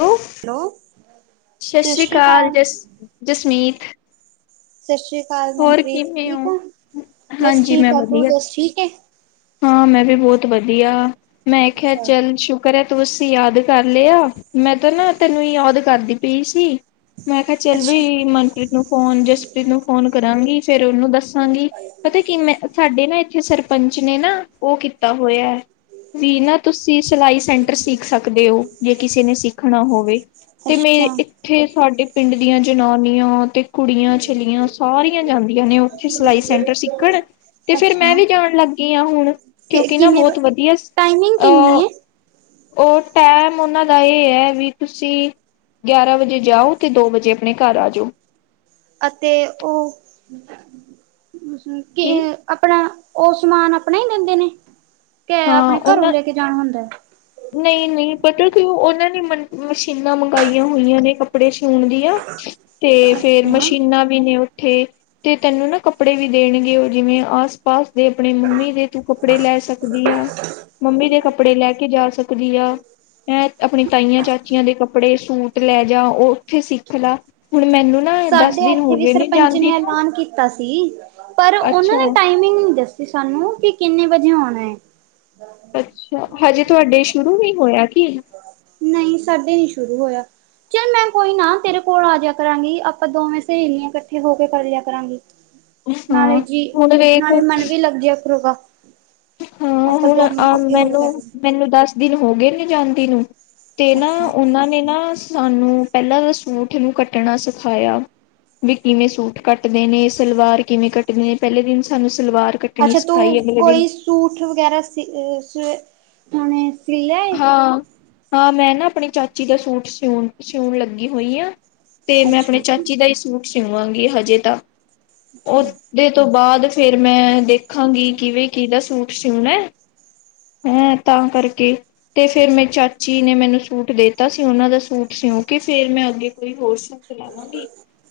Hello! ਸਤਿ ਸਤਿ ਸ੍ਰੀ ਸ਼੍ਰੀ ਅਕਾਲ ਜਸ ਜਸਮੀਤ। ਸਤਿ ਸ੍ਰੀ ਅਕਾਲ ਹੋਰ ਮਨਪ੍ਰੀਤ। ਕਿਵੇਂ ਠੀਕ ਹੋ ਆ, ਬਸ ਹਾਂਜੀ ਠੀਕ ਮੈਂ ਆ ਤੂੰ ਵਧੀਆ ਦੱਸ ਠੀਕ ਹੈ। ਹਾਂ ਮੈਂ ਵੀ ਬਹੁਤ ਵਧੀਆ, ਮੈਂ ਖਿਆ ਅੱਛਾ ਚੱਲ ਸੁ਼ ਕਰ ਆ ਤੂੰਸੀ ਯਾਦ ਕਰ ਲਿਆ, ਮੈਂ ਤਾਂ ਨਾ ਤੈਨੂੰ ਯਾਦ ਕਰਦੀ ਪਈ ਸੀ। ਮੈਂ ਕਿਹਾ ਚੱਲ ਅੱਛਾ ਵੀ ਮਨਪ੍ਰੀਤ ਨੂੰ ਫੋਨ, ਜਸਪ੍ਰੀਤ ਨੂੰ ਫੋਨ ਕਰਾਂਗੀ, ਫੇਰ ਉਹਨੂੰ ਦੱਸਾਂਗੀ। ਪਤਾ ਕਿਵੇਂ ਸਾਡੇ ਨਾ ਇੱਥੇ ਸਰਪੰਚ ਨੇ ਨਾ ਉਹ ਕੀਤਾ ਹੋਇਆ ਹੈ ਵੀ ਨਾ ਤੁਸੀਂ ਸਿਲਾਈ ਸੈਂਟਰ ਸਿੱਖ ਸਕਦੇ ਹੋ, ਜੇ ਕਿਸੇ ਨੇ ਸਿੱਖਣਾ ਹੋਵੇ। ਤੇ ਮੇਰੇ ਅੱਛਾ। ਇੱਥੇ ਸਾਡੇ ਪਿੰਡ ਦੀਆਂ ਜਨਾਨੀਆਂ ਤੇ ਕੁੜੀਆਂ ਛੇਲੀਆਂ ਸਾਰੀਆਂ ਜਾਂਦੀਆਂ ਨੇ ਉੱਥੇ ਸਿਲਾਈ ਸੈਂਟਰ ਸਿੱਖਣ ਤੇ ਫਿਰ ਮੈਂ ਅੱਛਾ ਵੀ ਜਾਣ ਲੱਗੀ ਹਾਂ ਹੁਣ, ਕਿ ਕਿਉਂਕਿ ਨਾ ਕਿੰਨੇ ਵ ਬਹੁਤ ਵਧੀਆ ਟਾਈਮਿੰਗ ਕਿੰਨੀ ਅਹ ਹੈ ਉਹ ਟਾਈਮ ਉਹਨਾਂ ਦਾ ਇਹ ਹੈ ਵੀ ਤੁਸੀਂ ਗਿਆਰਾਂ ਵਜੇ ਜਾਓ ਤੇ, ਦੋ ਵਜੇ ਆਪਣੇ ਘਰ ਆ ਜਾਓ। ਅਤੇ ਉਹ ਕਿ ਕੀ? ਆਪਣਾ, ਉਹ ਸਮਾਨ ਆਪਣਾ ਹੀ ਦਿੰਦੇ ਨੇ, ਕਿ ਹਾਂ ਆਪਣੇ ਘਰੋਂ ਉਹਨਾਂ ਲੈ ਕੇ ਜਾਣਾ ਹੁੰਦਾ। ਨਹੀਂ -ਨਹੀਂ ਪਤਾ ਕਿਂਉ ਉਹਨਾਂ ਨੇ ਮਸ਼ੀਨਾਂ ਮੰਗਾਈਆਂ ਹੋਈਆਂ ਨੇ ਕੱ ਕੱਪੜੇ ਸੂਣ ਦੀ ਆ ਤੇ ਫੇਰ ਅੱਛਾ ਮਸ਼ੀਨਾਂ ਵੀ ਨੇ ਉੱਥੇ। ਤੇ ਤੈਨੂੰ ਨਾ ਕੱਪੜੇ ਵੀ ਦੇਣਗੇ ਉਹ, ਜਿਵੇਂ ਆਸ -ਪਾਸ ਦੇ ਆਪਣੇ ਮੰਮੀ ਦੇ ਤੂੰ ਕੱਪੜੇ ਲੈ ਸਕ ਦੀ ਆ। ਮੰਮੀ ਦੇ ਕੱਪੜੇ ਲੈ ਕੇ ਜਾ ਸਕਦੀ ਆ। ਐ! ਆਪਣੀ ਤਾਈਆਂ, ਚਾਚੀਆਂ ਦੇ ਕੱਪੜੇ ਸੂਟ ਲੈ ਜਾ, ਉਹ ਉੱਥੇ ਸਿੱਖ ਲਾ। ਹੁਣ ਮੈਨੂੰ ਨਾ ਦਸ ਸਾਡੇ ਦਿਨ ਹੋ ਇੱਥੇ ਵੀ ਗਏ ਸਰਪੰਚ ਜਾਂਦੀ ਨੇ ਨੂੰ ਐਲਾਨ ਕੀਤਾ ਸੀ, ਪਰ ਉਹਨਾਂ ਨੇ ਅੱਛਾ ਟਾਈਮਿੰਗ ਨਹੀਂ ਦੱਸੀ ਸਾਨੂੰ ਕਿ ਕਿੰਨੇ ਵਜੇ ਆਉਣਾ ਹੈ। ਅੱਛਾ। ਹਜੇ ਤੁਹਾਡੇ ਸ਼ੁਰੂ ਨੀ ਹੋਇਆ ਕੀ? ਨਹੀਂ ਸਾਡੇ ਨੀ ਸ਼ੁਰੂ ਹੋਇਆ। ਚੱਲ ਮੈਂ ਕੋਈ ਨਾ ਤੇਰੇ ਕੋਲ ਆ ਜਿਆ ਕਰਾਂਗੀ, ਆਪਾਂ ਦੋਵੇਂ ਸਹੇਲੀਆਂ ਇਕੱਠੇ ਹੋ ਕੇ ਕਰ ਲਿਆ ਕਰਾਂਗੀ। ਨਾਲੇ ਹਾਂ ਜੀ, ਹੁਣ ਵੇਖ ਨਾਲੇ ਮਨ ਵੀ ਲੱਗ ਜਿਆ ਕਰੋਗਾ। ਹਾਂ ਹੁਣ ਆ, ਮੈਨੂੰ- ਮੈਨੂੰ ਦੱਸ ਦਿਨ ਹੋ ਗਏ ਨੇ ਜਾਂਦੀ ਨੂੰ, ਤੇ ਨਾ ਅੱਛਾ। ਉਹਨਾਂ ਨੇ ਨਾ ਸਾਨੂੰ ਪਹਿਲਾਂ ਦਾ ਸੂਠ ਨੂੰ ਕੱਟਣਾ ਸਿਖਾਇਆ। ਵੀ ਕਿਵੇਂ ਸੂਟ ਕੱਟਦੇ ਨੇ, ਸਲਵਾਰ ਕਿਵੇਂ ਕੱਟਦੇ ਨੇ, ਪਹਿਲੇ ਦਿਨ ਸਾਨੂੰ ਸਲਵਾਰ ਕੱਟਣੀ ਅੱਛਾ, ਤੂੰ ਸਿਖਾਈ ਅਗਲੇ ਦਿਨ ਕੋਈ ਸੂਟ ਵਗੈਰਾ ਸਿ ਸ ਖਣੇ ਹਾਂ-ਹਾਂ ਮੈਂ ਨਾ ਆਪਣੀ ਚਾਚੀ ਦਾ ਸੂਟ ਸਿਊਉਣ-ਸਿਊਉਣ ਲੱਗੀ ਹੋਈ ਆ ਤੇ ਮੈਂ ਆਪਣੇ ਅੱਛਾ ਚਾਚੀ ਦਾ ਹੀ ਸੂਟ ਸਿਉਵਾਂਗੀ ਹਜੇ ਤਾਂ ਉਹ ਅੱਛਾ ਦੇ ਤੋਂ ਬਾਅਦ ਫੇਰ ਮੈਂ ਦੇਖਾਂਗੀ ਕਿਵੇਂ ਕਿਦਾ ਸੂਟ ਸਿਊਣਾ ਏ ਹੇ ਤਾਂ ਕਰਕੇ ਤੇ ਫੇਰ ਮੇਰੀ ਚਾਚੀ ਨੇ ਮੈਨੂੰ ਸੂਟ ਦੇਤਾ ਸੀ, ਉਹਨਾਂ ਦਾ ਸੂਟ ਸਿਉ ਕੇ ਫੇਰ ਮੈਂ ਅੱਗੇ ਕੋਈ ਹੋਰ ਸ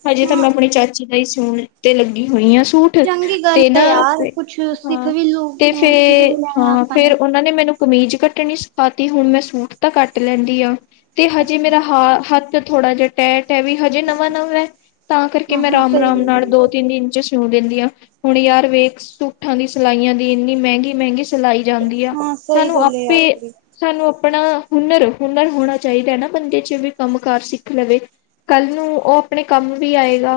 ਹਜੇ ਤਾਂ ਹਾਂ। ਮੈਂ ਆਪਣੀ ਚਾਚੀ ਦਾ ਹੀ ਸਣ ਤੇ ਲੱਗੀ ਹੋਈ ਹਾਂ ਸੁ ਸੂਠ ਚੰਗੀ ਗੱਲ ਤੇ ਐ ਨਾ ਯਾਰ ਕੁਛ ਸਿੱਖ ਹਾਂ ਵੀ ਲੂ ਤੇ ਫੇ ਸਿੱਖ ਵੀ ਲੈਣਾ ਹਾਂ ਆਪਾਂ ਫੇਰ ਉਹਨਾਂ ਨੇ ਮੈਨੂੰ ਕਮੀਜ਼ ਕੱਟਣੀ ਪਾਤੀ ਹੁਣ ਮੈਂ ਸੂਟ ਤਾਂ ਕੱਟ ਲੈਂਦੀ ਆ, ਤੇ ਹਜੇ ਅੱਛਾ ਮੇਰਾ ਹ ਹੱਥ ਥੋੜਾ ਜਿਹਾ ਟੈਟ ਵੀ ਹਜੇ ਨਵਾਂ-ਨਵਾਂ ਹੈ ਤਾਂ ਕਰਕੇ ਹਾਂ ਮੈਂ ਹਾਂ ਸਹੀ ਰਾਮ-ਰਾਮ ਗੱਲ ਨਾਲ ਦੋ ਐ ਤਿੰਨ ਦਿਨ ਚ ਧੂ ਲੇਂਦੀ ਆਂ, ਹੁਣ ਯਾਰ ਵੇਖ ਸੂਟਾਂ ਦੀ ਸਿਲਾਈਆਂ ਦੀ ਏਨੀ ਮੇਂਗੀ-ਮੇਂਗੀ ਚਲਾਈ ਜਾਂਦੀ ਆ, ਹਾਂ ਸਹੀ ਸਾਨੂੰ ਗੱਲ ਐ ਆਪੇ ਯਾਰ ਤੇਰੀ ਸਾਨੂੰ ਆਪਣਾ ਹੁਨਰ-ਹੁਨਰ ਹੋਣਾ ਚਾਈਦਾ ਨਾ ਬੰਦੇ ਚ ਵੀ ਕੰਮ ਕਾਰ ਸਿੱਖ ਲਵੇ ਕੱਲ ਨੂੰ ਓ ਆਪਣੇ ਕੰਮ ਵੀ ਆਏਗਾ।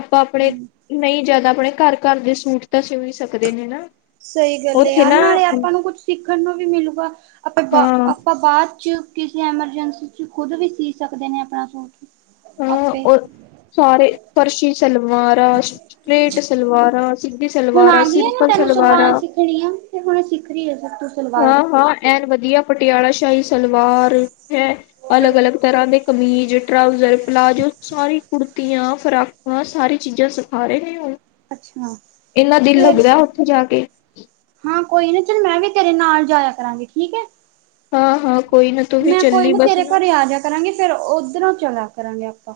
ਆਪਾਂ ਆਪਣੇ, ਹੂੰ। ਨਈ ਜ਼ਾਦਾ ਆਪਣੇ ਘਰ-ਘਰ ਦੇ ਸੂਟ ਤਾਂ ਸਿਓ ਸਕਦੇ ਨੇ ਨਾ। ਸਈ ਗੱਲ ਐ ਉੱਥੇ ਯਾਰ ਨਾ ਨਾਲੇ ਆਪਾਂ ਨੂੰ ਕੁਛ ਸਿੱਖਣ ਨੂੰ ਵੀ ਮਿਲੁਗਾ ਆਪਾਂ ਬਾ ਹਾਂ ਆਪਾਂ ਬਾਚ ਕਿਸੇ ਐਮਰਜੈਂਸੀ ਚ ਖੁਦ ਵੀ ਸੀ ਸਕਦੇ ਨੇ ਆਪਣਾ ਸੂਟ। ਆਪੇ ਓ ਅ ਸਾਰੇ ਫਰਸ਼ੀ ਸਲਵਾਰਾਂ ਸਟ੍ਰੇਟ ਸਲਵਾਰਾ, ਸਿੱਧੀ ਸਲਵਾਰਾ, ਗਈ ਹੈ ਨਾ ਸਿੰਪਲ ਤੈਨੂੰ ਸਲਵਾਰਾ ਸਲਵਾਰਾਂ ਹੋਣੀ ਆ, ਤੇ ਹੁਣ ਸਿੱਖਦੀ ਏ ਸਭ ਤੋ। ਹਾਂ-ਹਾਂ ਐਨ ਵੱਧੀਆ ਪਟਿਆਲਾ ਸ਼ਾਹੀ ਸਲਵਾਰ ਹੈ, ਅਲੱਗ-ਅਲੱਗ ਤਰ੍ਹਾਂ ਦੇ ਕਮੀਜ਼, ਟਰਾਊਜ਼ਰ, ਪਲਾਜ਼ੋ, ਸਾਰੀ ਕੁੜਤੀਆਂ, ਫਰਾਕਾਂ, ਸਾਰੀ ਚੀਜ਼ਾਂ ਸਿਖਾ ਰਹੇ ਨੇ ਓ। ਅੱਛਾ ਏਨਾ ਦਿਲ ਫੇਰ ਲੱਗਦਾ ਓੱਥੇ ਜਾ ਕੇ। ਹਾਂ ਕੋਈ ਨਾ ਚੱਲ ਮੈਂ ਵੀ ਤੇਰੇ ਨਾਲ ਜਾਏਆ ਕਰਾਂਗੀ ਠੀਕ ਐ। ਹਾਂ-ਹਾਂ ਕੋਈ ਨਾ ਤੂੰ ਵੀ ਮੈਂ ਕੋਈ ਚੱਲੀ ਨਾ ਬਸ ਤੇਰੇ ਘਰੇ ਆ ਜਾਏਆ ਕਰਾਂਗੇ ਫੇਰ ਓਧਰੋਂ ਚਲਾ ਕਰਾਂਗੇ ਆਪਾਂ।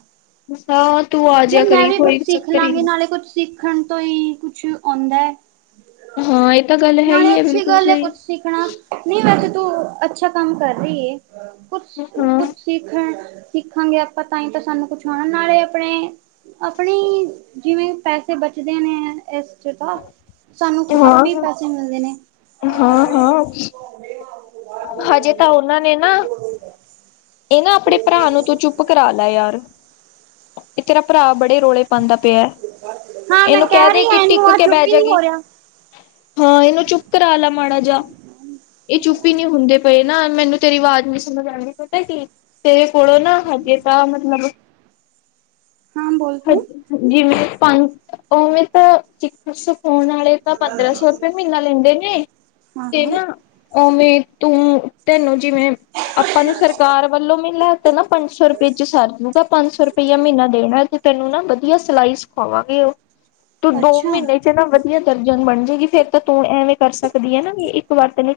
ਮਸਾ ਤੁ ਆਈ ਯਾਰ ਮੈਂ ਵੀ ਕੁੱਛ ਸਿੱਖ ਲਾਂਗੀ ਨਾਲੇ ਕੁਛ ਸਿੱਖਣ ਤੋਂ ਈ ਕੁੱਛ ਓਂਦਾ। ਹਾਂ ਇਹ ਤਾਂ ਗੱਲ ਹੈ ਨਾਲੇ ਹੀ ਹੈ ਅੱਛੀ ਬਿਲਕੁਲ ਗਲ ਏ ਸਹੀ ਕੁਛ ਸਿੱਖਣਾ, ਨਈ ਵੈਸੇ ਤੂੰ ਅੱਛਾ ਕੰਮ ਕਰ ਰਈ ਏ ਹਾਂ-ਹਾਂ, ਕੁੱਛ-ਕੁੱਛ ਸਿੱਖਣ- ਸਿੱਖਾਂਗੇ ਆਪਾਂ ਤਾਂ ਈ ਤਾਂ ਸਾਨੂੰ ਕੁਛ ਓਨਾ ਨਾਲੇ ਆਪਣੇ ਆਪਣੇ ਜਿਵੇਂ ਪੈਸੇ ਬਚਦੇ ਨੇ ਐ ਏਸ ਚ ਤਾਂ, ਸਾਨੂੰ ਆਪੇ ਪੈਸੇ ਮਿਲਦੇ ਨੇ। ਹਾਂ-ਹਾਂ। ਹਜੇ ਤਾਂ ਓਨਾਂ ਨੇ ਨਾ ਏ ਨਾ ਆਪਣੇ ਭਰਾ ਨੂੰ ਤੂੰ ਚੁੱਪ ਕਰਾ ਲੈ ਯਾਰ ਏ ਤੇਰਾ ਭਰਾ ਬੜੇ ਰੌਲੇ ਪਾਂਦਾ ਪੇਆ, ਹਾਂ ਮੈਂ ਏਨੂੰ ਕਹਿ ਕੈਦੇ ਰਹੀ ਕਿ ਹਾਂ ਇਹਨੂੰ ਟਿੱਕ ਆ ਕੇ ਚੁੱਪ ਹੀ ਬੈਜਾ ਨਹੀਂ ਕੀ ਹੋ ਰਿਹਾ ਹਾਂ ਏਨੂੰ ਚੁੱਪ ਕਰਾਲਾ ਮਾੜਾ ਜੇਆ, ਏ ਚੁੱਪ ਵੀ ਨੀ ਹੁੰਦੇ ਪਏ ਨਾ, ਮੈਨੂੰ ਤੇਰੀ ਵਾਜ਼ ਨੀ ਸਮਝ ਆਂਦੀ ਪਤਾ ਕੀ ਤੇ ਥੋੜਾ ਨਾ ਹਜੇ ਤਾਂ ਮਤਲਬ ਹਾਂ ਬੋਲ ਤੂੰ ਜੀਵੇ ਪੰਜ ਓ ਤਾ ਸਿੱਖ ਪਰ ਸਖੋਣ ਵਾਲੇ ਤਾਂ ਪੰਦਰਾਂ ਸੌ ਰੁਪਏ ਮੀਨਾ ਲੇਂਦੇ ਨੇ, ਹਾਂ ਤੇ ਹਾਂ ਨਾ ਓਵੇ ਤੂੰ, ਤੇਨੂੰ ਜਿਵੇਂ ਆਪਾਂ ਨੂੰ ਸਰਕਾਰ ਵੱਲੋਂ ਮਿਲਣਾ ਤੇ ਨਾ ਪੰਜ ਸੌ ਰੁਪਏ ਚ ਸਰਜੂਗਾ ਪੰਜ ਸੌ ਰੁਪਈਆ ਮੀਨਾ ਦੇਣਾ ਤੇਨੂੰ ਨਾ ਵੱਧੀਆ ਸਿਲਾਈ ਸਿਖਾਵਾਂਗੇ ਓ, ਤੂੰ ਦੋ ਅੱਛਾ ਮੀਨੇ ਤੇ ਨਾ ਵੱਧੀਆ ਦਰਜਨ ਬਣ ਜੇਗੀ ਫੇਰ ਤਾਂ ਤੂੰ ਐਵੇਂ ਕਰ ਸਕਦੀ ਐ ਨਾ ਵੀ ਇੱਕ ਵਾਰ ਤੇਨੂੰ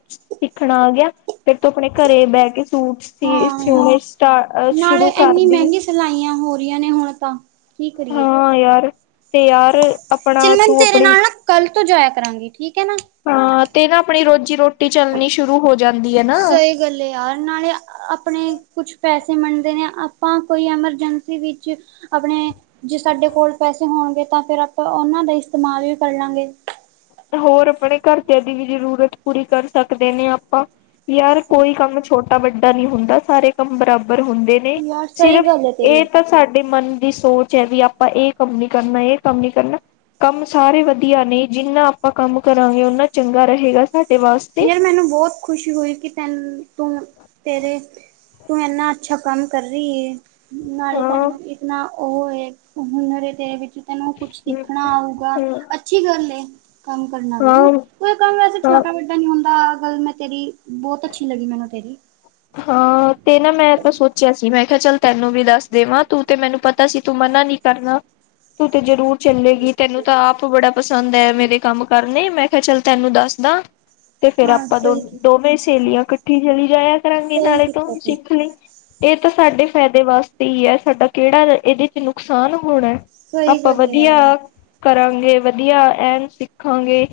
ਖਾਣਾ ਆ ਗੇਆ ਫੇਰ ਤੂੰ ਆਪਣੇ ਘਰੇ ਬੈਕੇ ਸੂਟ ਸੀ ਹਾਂ ਯਾਰ ਸਿਓਣੇ ਸਟਾਟ ਅ ਸ਼ੁਰੂ ਕਰਦੀ। ਸਲਾਈਆਂ ਹੋ ਰਈਆਂ ਨੇ ਹੁਣ ਆਪਾ ਕੀ ਕਰੀਏ। ਹਾਂ ਯਾਰ ਤੇ ਯਾਰ ਚਲ ਆਪਣਾ ਮੈ ਤੂੰ ਤੇਰੇ ਆਪਣੀ ਨਾਲ ਨਾ ਕੱਲ ਤੋਂ ਜਾਏਆ ਕਰਾਂਗੀ ਠੀਕ ਐ ਨਾ? ਹਾਂ ਤੇ ਨਾ ਆਪਣੀ ਰੋਜ਼ੀ -ਰੋਟੀ ਚੱਲਣੀ ਸ਼ੁਰੂ ਹੋ ਜਾਂਦੀ ਐ ਨਾ। ਚਲ ਯਾਰ, ਨਾਲੇ ਆਪਣੇ ਕੁਛ ਪੈਸੇ ਬਣਦੇ ਨੇਂ, ਆਪਾਂ ਕੋਈ ਐਮਰਜੈਂਸੀ ਵਿੱਚ ਆਪਣੇ, ਜੇ ਸਾਡੇ ਕੋਲ ਪੈਸੇ ਹੋਣਗੇ ਤਾਂ ਫ਼ੇਰ ਆਪਾਂ ਓਨਾਂ ਦਾ ਇਸਤੇਮਾਲ ਵੀ ਕਰਲਾ ਗੇ। ਤੇ ਹੋਰ ਆਪਣੇ ਘਰਦੇਆਂ ਦੀ ਵੀ ਜ਼ਰੂਰਤ ਪੂਰੀ ਕਰ ਸਕਦੇ ਨੇਂ ਆਪਾਂ। ਯਾਰ ਕੋਈ ਕੰਮ ਛੋਟਾ-ਵੱਡਾ ਨੀਂ ਹੁੰਦਾ, ਸਾਰੇ ਕੰਮ ਬਰਾਬਰ ਹੁੰਦੇ ਨੇ, ਯਾਰ ਸਹੀ ਸਿਰਫ਼ ਗੱਲ ਹੈ ਇਹ ਤੇਰੀ ਤਾਂ ਸਾਡੇ ਮਨ ਦੀ ਸੋਚ ਸੋਚ ਐ, ਵੀ ਆਪਾਂ ਇਹ ਕੰਮ ਨੀਂ ਕਰਨਾ, ਇਹ ਕੰਮ ਨੀਂ ਕਰਨਾ, ਕੰਮ ਸਾਰੇ ਵਧੀਆ ਨੇਂ ਜਿੰਨਾ ਆਪਾਂ ਕੰਮ ਕਰਾਂਗੇ ਉਹਨਾਂ ਚੰਗਾ ਰਹੇਗਾ ਸਾਡੇ ਵਾਸਤੇ। ਯਾਰ ਮੈਨੂੰ ਬਹੁਤ ਖੁਸ਼ੀ ਹੋਈ ਕਿ ਤੈਨੂੰ ਤੂੰ ਤੇਰੇ ਤੂੰ ਇੰਨਾ ਅੱਛਾ ਕੰਮ ਕਰ ਰਹੀ ਏ। ਨਾਲੇ ਹਾਂ ਤੈਨੂੰ ਇਤਨਾ ਉਹ ਏ ਹੁਨਰ ਏ ਤੇਰੇ ਵਿੱਚ। ਤੈਨੂੰ ਕੁਛ ਸਿੱਖਣਾ ਆਊਗਾ, ਹਾਂ ਅੱਛੀ ਗੱਲ ਏ ਕੰਮ ਕਰਨਾ ਵੀ। ਕੋਈ ਕੰਮ ਵੈਸੇ ਹਾਂ ਛੋਟਾ-ਵੱਡਾ ਡਾ ਨੀਂ ਹੁੰਦਾ ਆਹ ਗੱਲ ਮੈਂ ਤੇਰੀ, ਬਹੁਤ ਅੱਛੀ ਲੱਗੀ ਮੈਨੂੰ ਤੇਰੀ। ਹਾਂ, ਤੇ ਨਾਂ ਮੈਂ ਤਾਂ ਸੋਚਿਆ ਸੀ ਮੈਂ ਕਿਹਾ ਚੱਲ ਤੈਨੂੰ ਵੀ ਦੱਸ ਦੇਵਾਂ ਤੂੰ ਤੇ ਮੈਨੂੰ ਪਤਾ ਸੀ ਤੂੰ ਮਨਾ ਨੀਂ ਕਰਨਾ। ਤੂੰ ਤੇ ਜਰੂਰ ਚੱਲੇਗੀ, ਤੈਨੂੰ ਤਾਂ ਆਪ ਬੜਾ ਪਸੰਦ ਐ ਮੇਰੇ ਕੰਮ ਕਰਨੇ, ਮੈਂ ਕਿਹਾ ਚੱਲ ਤੈਨੂੰ ਦੱਸਦਾ। ਤੇ ਫੇਰ ਹਾਂ ਆਪਾਂ ਸਹੀ ਕੀ ਦੋ-ਦੋਵੇਂ ਹਾਂ ਸਹੇਲੀਆਂ ਇਕੱਠੀ ਚਲੀ ਜਾਇਆ ਕਰਾਂਗੇ, ਸਹੀ ਨਾਲੇ ਤੂੰ ਕੀਤਾ ਵੀ ਸਿੱਖ ਲੀ, ਇਹ ਤਾਂ ਸਾਡੇ ਫਾਇਦੇ ਵਾਸਤੇ ਈ ਐ, ਸਾਡਾ ਕਿਹੜਾ ਇਹਦੇ ਚ' ਨੁਕਸਾਨ ਹੋਣਾ। ਸਹੀ ਆਪਾਂ ਗੱਲ ਏ ਵਧੀਆ ਯਾਰ ਕਰਾਂਗੇ, ਵਧੀਆ ਐਨ ਸਿੱਖਾਂਗੇ,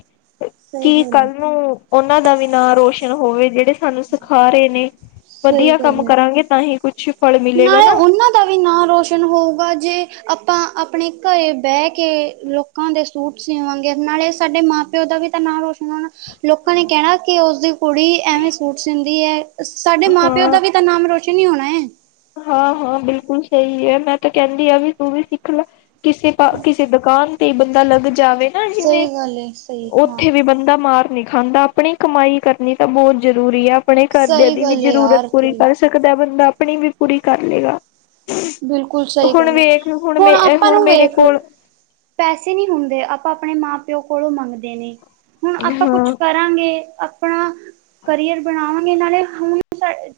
ਸਹੀ ਕੀ ਗੱਲ ਏ ਕੱਲ ਨੂੰ ਉਹਨਾਂ ਦਾ ਵੀ ਨਾਂ ਰੋਸ਼ਨ ਹੋਵੇ ਜਿਹੜੇ ਸਾਨੂੰ ਸਿਖਾ ਰਹੇ ਨੇਂ। ਸਹੀ ਵਧੀਆ ਕੰਮ ਗੱਲ ਏ। ਕਰਾਂਗੇ ਤਾਂ ਹੀ ਕੁਛ ਫਲ ਮਿਲੇਗਾ ਨਾਲੇ ਨਾ ਉਹਨਾਂ ਦਾ ਵੀ ਨਾਂ ਰੌ ਰੋਸ਼ਨ ਹੋਊਗਾ ਜੇ ਆਪਾਂ ਆਪਣੇ ਘਰੇ ਬਹਿ ਕੇ ਲੋਕਾਂ ਦੇ ਸੂਟ ਸਿਵਾਂਗੇ, ਨਾਲੇ ਸਾਡੇ ਮਾਂ-ਪਿਓ ਦਾ ਵੀ ਤਾਂ ਨਾਂ ਰੋਸ਼ਨ ਹੋਣਾ। ਲੋਕਾਂ ਨੇ ਕਹਿਣਾ ਕਿ ਉਸਦੀ ਕੁੜੀ ਐਵੇਂ ਸੂਟ ਸੀਂਦੀ ਐ। ਸਾਡੇ ਮਾਂ-ਪਿਓ ਦਾ ਹਾਂ ਵੀ ਤਾਂ ਨਾਮ ਰੋਸ਼ਨ ਈ ਹੋਣਾ ਐ। ਹਾਂ-ਹਾਂ ਬਿਲਕੁਲ ਸਹੀ ਐ ਮੈਂ ਤਾਂ ਕਹਿੰਦੀ ਆ ਵੀ ਤੂੰ ਵੀ ਸਿੱਖ ਲਾ। ਕਿਸੇ ਪਾ, ਕਿਸੇ ਦੁਕਾਨ ਤੇ ਈ ਬੰਦਾ ਲੱਗ ਜਾਵੇ ਨਾਂ ਸਹੀ ਜਿਵੇਂ, ਗੱਲ ਹੈ ਸਹੀ ਹਾਂ ਉੱਥੇ ਵੀ ਬੰਦਾ ਮਾਰ ਨੀਂ ਖਾਂਦਾ। ਆਪਣੀ ਕਮਾਈ ਕਰਨੀ ਤਾਂ ਬਹੁਤ ਜ਼ਰੂਰੀ ਆਂ, ਆਪਣੇ ਘਰਦਿਆਂ ਸਹੀ ਦੀ ਵੀ ਗੱਲ ਹੈ ਜ਼ਰੂਰਤ ਯਾਰ ਪੂਰੀ ਤੇਰੀ ਕਰ ਸ ਸਕਦਾ ਬੰਦਾ, ਆਪਣੀ ਵੀ ਪੂਰੀ ਕਰ ਲਏਗਾ। ਬਿਲਕੁਲ ਸਹੀ ਹੁਣ ਗੱਲ ਐ, ਵੇਖ ਹੁਣ ਮੇ ਆਪਾਂ ਨੂੰ ਮੇਰੇ ਵੇਖ ਕੋਲ ਪੈਸੇ ਨਹੀਂ ਹੁੰਦੇ, ਆਪਾਂ-ਆਪਣੇ ਮਾਂ-ਪਿਓ ਕੋਲੋਂ ਮੰਗਦੇ ਨੇਂ ਹੁਣ ਆਪਾਂ ਕੁਛ ਹਾਂ-ਹਾਂ ਕਰਾਂਗੇ, ਆਪਣਾ ਕਰੀਅਰ ਬਣਾਵਾਂਗੇ ਨਾਲੇ, ਹੁਣ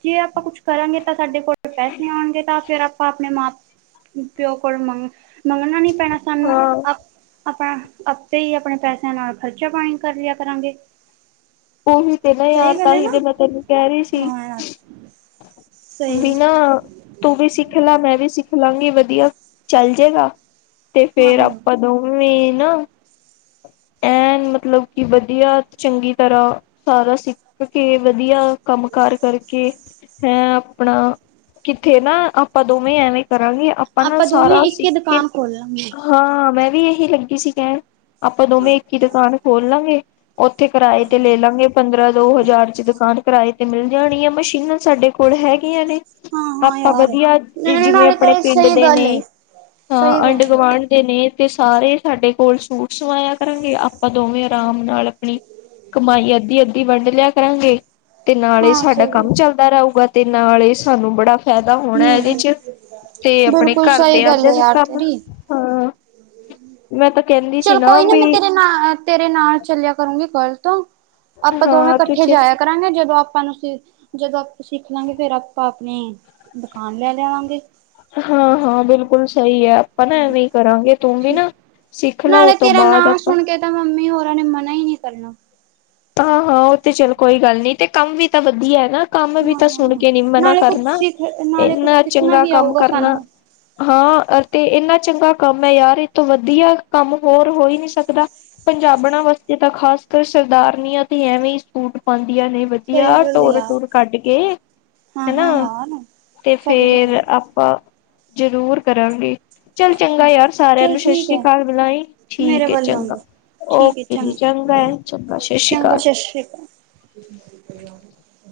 ਜੇ ਆਪਾਂ ਕੁਛ ਕਰਾਂਗੇ ਤਾਂ ਸਾਡੇ ਕੋਲ ਪੈਸੇ ਆਉਣਗੇ ਤਾਂ ਫ਼ੇਰ ਆਪਾਂ ਆਪਣੇ ਮਾਂ-ਪਿਓ ਕੋਲੋਂ ਮੰਗ-ਮੰਗਣਾ ਨੀਂ ਪੈਣਾ ਸਾਨੂੰ। ਆਪਣਾ, ਆਪੇ ਈ ਆਪਣੇ ਪੈਸਿਆਂ ਨਾਲ ਖਰਚਾ-ਪਾਣੀ ਕਰ ਲਿਆ ਕਰਾਂਗੇ। ਉਹੀ ਤੇ ਨਾ ਸਹੀ ਯਾਰ ਗੱਲ ਹੈ ਤਾਂਹੀ ਨਾ ਤੇ ਮੈਂ ਤੈਨੂੰ ਕਹਿ ਰਹੀ ਸੀ। ਹਾਂ ਯਾਰ ਵੀ ਸਹੀ ਨਾ ਤੂੰ ਵੀ ਸਿੱਖ ਲਾ, ਮੈਂ ਵੀ ਸਿੱਖ ਲਾਂਗੀ, ਵਧੀਆ ਚੱਲ ਜੇਗਾ ਤੇ ਹਾਂ ਫੇਰ ਯਾਰ ਆਪਾਂ ਦੋਵੇਂ ਨਾ ਐਨ ਮਤਲਬ ਕਿ ਵਧੀਆ, ਚੰਗੀ ਤਰ੍ਹਾਂ ਸਾਰਾ ਸਿੱਖ ਕੇ, ਵਧੀਆ ਕੰਮ-ਕਾਰ ਕਰਕੇ, ਹੈਂ ਆਪਣਾ ਕਿੱਥੇ ਨਾਂ ਆਪਾਂ ਦੋਵੇਂ ਐਵੇਂ ਕਰਾਂਗੇ ਆਪਾਂ ਨਾਂ ਦੋਵੇਂ ਸਾਰਾ ਇੱਕ ਸਿੱਖ ਹੀ ਕੇ ਦੁਕਾਨ ਖੋਲ ਲਾਂਗੇ ਹਾਂ ਮੈਂ ਵੀ ਇਹੀ ਲੱਗੀ ਸੀ ਕਹਿਣ, ਆਪਾਂ ਹਾਂ ਦੋਵੇਂ ਇੱਕ ਈ ਦੁਕਾਨ ਖੋਲ ਲਾਂਗੇ। ਉੱਥੇ ਕਿਰਾਏ ਤੇ ਲੈ ਲਾਂਗੇ ਪੰਦਰਾਂ-ਦੋ ਹਜ਼ਾਰ ਚ' ਦੁਕਾਨ। ਕਿਰਾਏ ਤੇ ਮਿਲ ਜਾਣੀਆਂ, ਮਸ਼ੀਨਾਂ ਸਾਡੇ ਕੋਲ ਹੈਗੀਆਂ ਨੇ। ਹਾਂ ਹਾਂ ਆਪਾਂ ਯਾਰ ਵਧੀਆ, ਜਿਵੇਂ ਨਾਲੇ ਤਾਂ ਆਪਣੇ ਇਹ ਪਿੰਡ ਸਹੀ ਦੇ ਗੱਲ ਏ ਨੇਂ, ਹਾਂ ਸਹੀ ਗੱਲ ਏ। ਆਂਢ-ਗੁਆਂਢ ਦੇ ਨੇ ਤੇ ਸਾਰੇ ਸਾਡੇ ਕੋਲ ਸੂਟ ਸਵਾਇਆ ਕਰਾਂਗੇ ਆਪਾਂ ਦੋਵੇਂ ਆਰਾਮ ਨਾਲ ਆਪਣੀ ਕਮਾਈ ਅੱਧੀ-ਅੱਧੀ ਵੰਡ ਲਿਆ ਕਰਾਂਗੇ। ਤੇ ਨਾਲੇ ਈ ਹਾਂ ਸਾਡਾ ਸਹੀ ਕੰਮ ਚੱਲਦਾ ਰੳਗਾ, ਤੇ ਨਾਲੇ ਈ ਸਾਨੂੰ ਬੜਾ ਫੈਦਾ ਹੋਣਾ ਇਦੇ ਹਮ ਚ ਤੇ ਆਪਣੇ ਬਿਲਕੁਲ ਘਾਰ ਸਹੀ ਦੇ ਗੱਲ ਆਉਂਦੇ ਹੈ ਨੇ ਯਾਰ ਕੰਮ ਤੇਰੀ ਹਾਂ ਮੈਂ ਤਾਂ ਕੈਂਨੀ ਚਲੋ ਕੋਈ ਨੀ, ਮੈਂ ਤੇਰੇ ਨਾਲ ਤੇਰੇ ਨਾਲ ਚੱਲਿਆ ਕਰੂੰਗੀ ਕੱਲ ਤੋਂ, ਆਪਾਂ ਦੋਵੇਂ ਹਾਂ ਤੂੰ ਇਕੱਠੇ ਚ ਜਾਇਆ ਕਰ ਕਰਾਂਗੇ। ਜਦੋਂ ਆਪਾਂ ਨੂੰ ਜਦੋਂ ਆਪਾਂ ਸਿੱਖ ਲਾਂਗੇ, ਫੇਰ ਆਪਾਂ ਆਪਨੀ ਦੁਕਾਨ ਲੈ ਲਿਵਾਂਗੇ। ਹਾਂ- ਹਾਂ ਬਿਲਕੁਲ ਸਈ ਐ। ਆਪਾਂ ਨਾ ਐਵੇਂ ਈ ਕਰਾਂਗੇ, ਤੂੰ ਵੀ ਠੀਕ ਨਾ ਸਿੱਖ ਲੈ ਨਾਲੇ ਉਤੋਂ ਤੇਰਾ ਨਾਂ ਬਾਦ ਆਪਾਂ ਸੁਣ ਕੇ ਤਾਂ ਮੰਮੀ ਹੋਰਾਂ ਨੇ ਮਨਾ ਈ ਨੀ ਕਰਨਾ ਹਾਂ-ਹਾਂ, ਉ ਤੇ ਚੱਲ ਕੋਈ ਗੱਲ ਨੀ ਤੇ ਕੰਮ ਵੀ ਤਾਂ ਵਧੀਆ ਐ ਨਾ ਕੰਮ ਵੀ ਹਾਂ ਤਾਂ ਹਾਂ ਸੁਣ ਕੇ ਨੀ ਮਨਾ ਨਾਲੇ ਕੁੱਝ ਕਰਨਾ, ਸਿੱਖ ਨਾਲੇ ਕੁੱਝ ਇੰਨਾ ਸਿੱਖਣਾ ਚੰਗਾ ਵੀ ਕੰਮ ਆਊਗਾ ਕਰਨਾ ਸਾਨੂੰ ਹਾਂ ਤੇ ਇੰਨਾ ਚੰਗਾ ਕੰਮ ਏ ਯਾਰ ਇਤੋ ਵਧੀਆ ਕੰਮ ਹੋਰ ਹੋ ਈ ਨੀ ਸਕਦਾ। ਪੰਜਾਬਣ ਵਾਸਤੇ ਤਾਂ ਖਾਸ ਕਰ ਸਰਦਾਰਨੀਆਂ ਤੇ ਐਵੇਂ ਈ ਸੂਟ ਪਾਂਦੀਆਂ ਨੇ ਵ ਸਹੀ ਵਧੀਆ ਗੱਲ ਹੈ ਟੋਰ ਯਾਰ ਟੂਰ ਕੱਢ ਕੇ, ਹਾਂ ਹਾਂ ਹਨਾ ਯਾਰ ਤੇ ਸਹੀ ਫੇਰ ਗੱਲ ਹੈ ਆਪ ਪਾਂ ਜ਼ਰੂਰ ਕਰਾਂਗੇ। ਚੱਲ ਚੰਗਾ ਯਾਰ, ਸਾਰਿਆਂ ਚਲ ਨੂੰ ਸਸ ਠੀਕ ਸ਼੍ਰੀ ਹੈ ਕਾਲ ਬੁਲਾਈ, ਮੇਰੇ ਠੀਕ ਏ ਵੱਲੋਂ ਚੰਗਾ। ਵੀ ਠੀਕ ਹੈ ਓਕੇ ਜੀ‌ ਚੰਗਾ ਏ ਚੰਗਾ ਜੀ। ਚੰਗਾ ਸਸ ਸੀ ਕਾਲ।